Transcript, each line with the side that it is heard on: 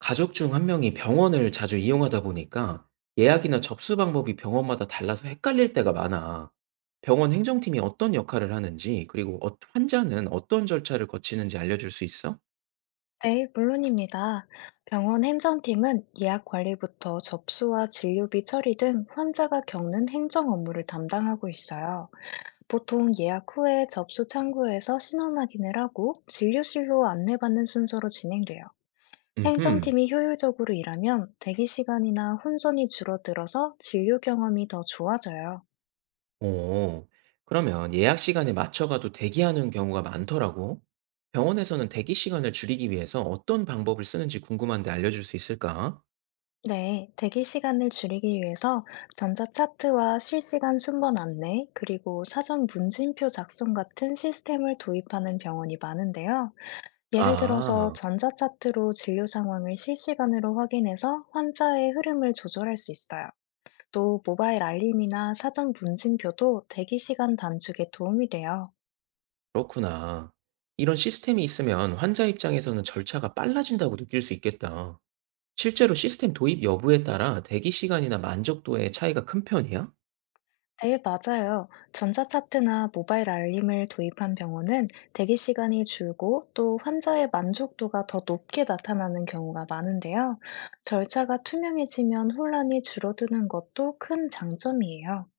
right: 가족 중 한 명이 병원을 자주 이용하다 보니까 예약이나 접수 방법이 병원마다 달라서 헷갈릴 때가 많아. 병원 행정팀이 어떤 역할을 하는지, 그리고 환자는 어떤 절차를 거치는지 알려줄 수 있어?
left: 네, 물론입니다. 병원 행정팀은 예약 관리부터 접수와 진료비 처리 등 환자가 겪는 행정 업무를 담당하고 있어요. 보통 예약 후에 접수 창구에서 신원 확인을 하고 진료실로 안내받는 순서로 진행돼요.
right: 음흠.
left: 행정팀이 효율적으로 일하면 대기 시간이나 혼선이 줄어들어서 진료 경험이 더 좋아져요.
right: 어, 그러면 예약 시간에 맞춰가도 대기하는 경우가 많더라고. 병원에서는 대기 시간을 줄이기 위해서 어떤 방법을 쓰는지 궁금한데 알려줄 수 있을까?
left: 네, 대기 시간을 줄이기 위해서 전자 차트와 실시간 순번 안내, 그리고 사전 문진표 작성 같은 시스템을 도입하는 병원이 많은데요. 예를 들어서
right: 아,
left: 전자 차트로 진료 상황을 실시간으로 확인해서 환자의 흐름을 조절할 수 있어요. 또 모바일 알림이나 사전 문진표도 대기 시간 단축에 도움이 돼요.
right: 그렇구나. 이런 시스템이 있으면 환자 입장에서는 절차가 빨라진다고 느낄 수 있겠다. 실제로 시스템 도입 여부에 따라 대기 시간이나 만족도의 차이가 큰 편이야?
left: 네, 맞아요. 전자차트나 모바일 알림을 도입한 병원은 대기 시간이 줄고 또 환자의 만족도가 더 높게 나타나는 경우가 많은데요. 절차가 투명해지면 혼란이 줄어드는 것도 큰 장점이에요.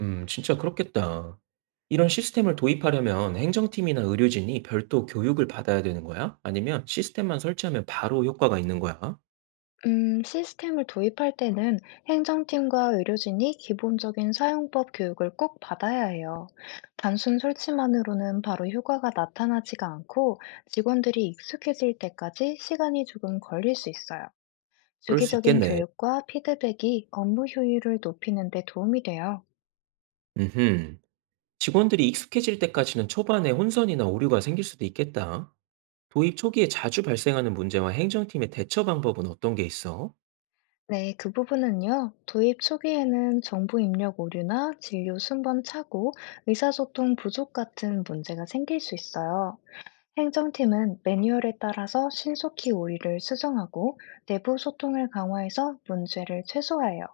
right: 진짜 그렇겠다. 이런 시스템을 도입하려면 행정팀이나 의료진이 별도 교육을 받아야 되는 거야? 아니면 시스템만 설치하면 바로 효과가 있는 거야?
left: 시스템을 도입할 때는 행정팀과 의료진이 기본적인 사용법 교육을 꼭 받아야 해요. 단순 설치만으로는 바로 효과가 나타나지가 않고 직원들이 익숙해질 때까지 시간이 조금 걸릴 수 있어요.
right: 그럴 수
left: 주기적인
right: 있겠네.
left: 교육과 피드백이 업무 효율을 높이는 데 도움이 돼요.
right: 음흠. 직원들이 익숙해질 때까지는 초반에 혼선이나 오류가 생길 수도 있겠다. 도입 초기에 자주 발생하는 문제와 행정팀의 대처 방법은 어떤 게 있어?
left: 네, 그 부분은요. 도입 초기에는 정보 입력 오류나 진료 순번 착오, 의사소통 부족 같은 문제가 생길 수 있어요. 행정팀은 매뉴얼에 따라서 신속히 오류를 수정하고 내부 소통을 강화해서 문제를 최소화해요.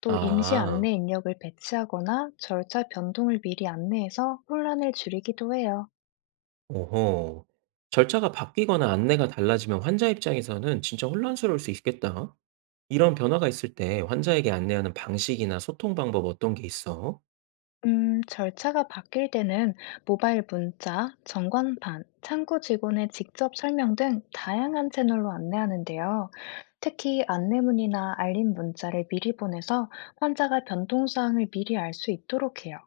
left: 또 임시
right: 아.
left: 안내 입력을 배치하거나 절차 변동을 미리 안내해서 혼란을 줄이기도 해요.
right: 오호. 절차가 바뀌거나 안내가 달라지면 환자 입장에서는 진짜 혼란스러울 수 있겠다. 이런 변화가 있을 때 환자에게 안내하는 방식이나 소통 방법 어떤 게 있어?
left: 절차가 바뀔 때는 모바일 문자, 전광판, 창구 직원의 직접 설명 등 다양한 채널로 안내하는데요. 특히 안내문이나 알림 문자를 미리 보내서 환자가 변동사항을 미리 알 수 있도록 해요.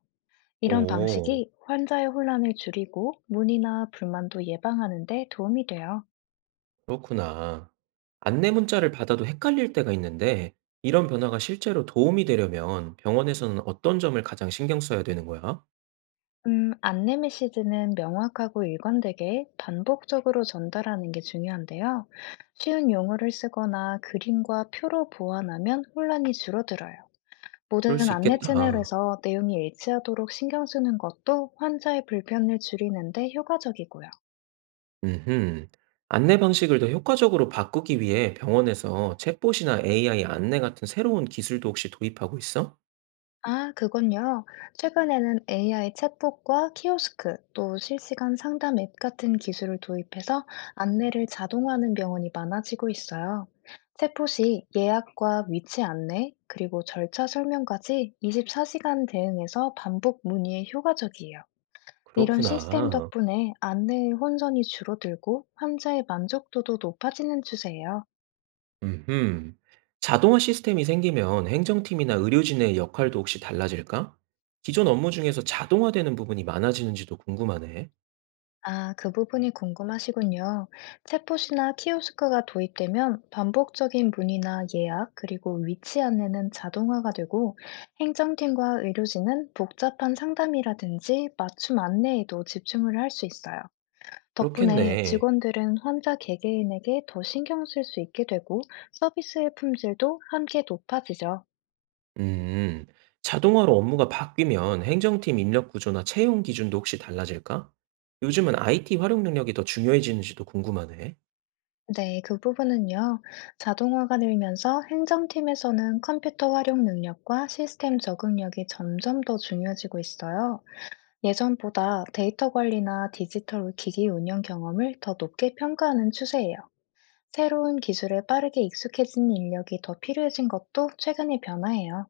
left: 이런
right: 오,
left: 방식이 환자의 혼란을 줄이고 문의나 불만도 예방하는 데 도움이 돼요.
right: 그렇구나. 안내 문자를 받아도 헷갈릴 때가 있는데, 이런 변화가 실제로 도움이 되려면 병원에서는 어떤 점을 가장 신경 써야 되는 거야?
left: 안내 메시지는 명확하고 일관되게 반복적으로 전달하는 게 중요한데요. 쉬운 용어를 쓰거나 그림과 표로 보완하면 혼란이 줄어들어요.
right: 그럴
left: 모든
right: 수
left: 안내
right: 있겠다.
left: 채널에서 내용이 일치하도록 신경 쓰는 것도 환자의 불편을 줄이는데 효과적이고요.
right: 음흠. 안내 방식을 더 효과적으로 바꾸기 위해 병원에서 챗봇이나 AI 안내 같은 새로운 기술도 혹시 도입하고 있어?
left: 아, 그건요. 최근에는 AI 챗봇과 키오스크, 또 실시간 상담 앱 같은 기술을 도입해서 안내를 자동화하는 병원이 많아지고 있어요. 챗봇이 예약과 위치 안내, 그리고 절차 설명까지 24시간 대응해서 반복 문의에 효과적이에요. 이런 시스템
right: 그렇구나.
left: 덕분에 안내의 혼선이 줄어들고 환자의 만족도도 높아지는 추세예요.
right: 음흠. 자동화 시스템이 생기면 행정팀이나 의료진의 역할도 혹시 달라질까? 기존 업무 중에서 자동화되는 부분이 많아지는지도 궁금하네.
left: 아, 그 부분이 궁금하시군요. 챗봇이나 키오스크가 도입되면 반복적인 문의나 예약, 그리고 위치 안내는 자동화가 되고 행정팀과 의료진은 복잡한 상담이라든지 맞춤 안내에도 집중을 할 수 있어요. 덕분에
right: 그렇겠네.
left: 직원들은 환자 개개인에게 더 신경 쓸 수 있게 되고 서비스의 품질도 함께 높아지죠.
right: 음, 자동화로 업무가 바뀌면 행정팀 인력 구조나 채용 기준도 혹시 달라질까? 요즘은 IT 활용 능력이 더 중요해지는지도 궁금하네.
left: 네, 그 부분은요. 자동화가 늘면서 행정팀에서는 컴퓨터 활용 능력과 시스템 적응력이 점점 더 중요해지고 있어요. 예전보다 데이터 관리나 디지털 기기 운영 경험을 더 높게 평가하는 추세예요. 새로운 기술에 빠르게 익숙해진 인력이 더 필요해진 것도 최근의 변화예요.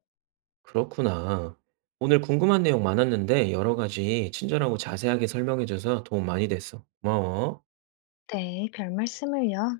right: 그렇구나. 오늘 궁금한 내용 많았는데 여러 가지 친절하고 자세하게 설명해줘서 도움 많이 됐어. 고마워.
left: 네, 별 말씀을요.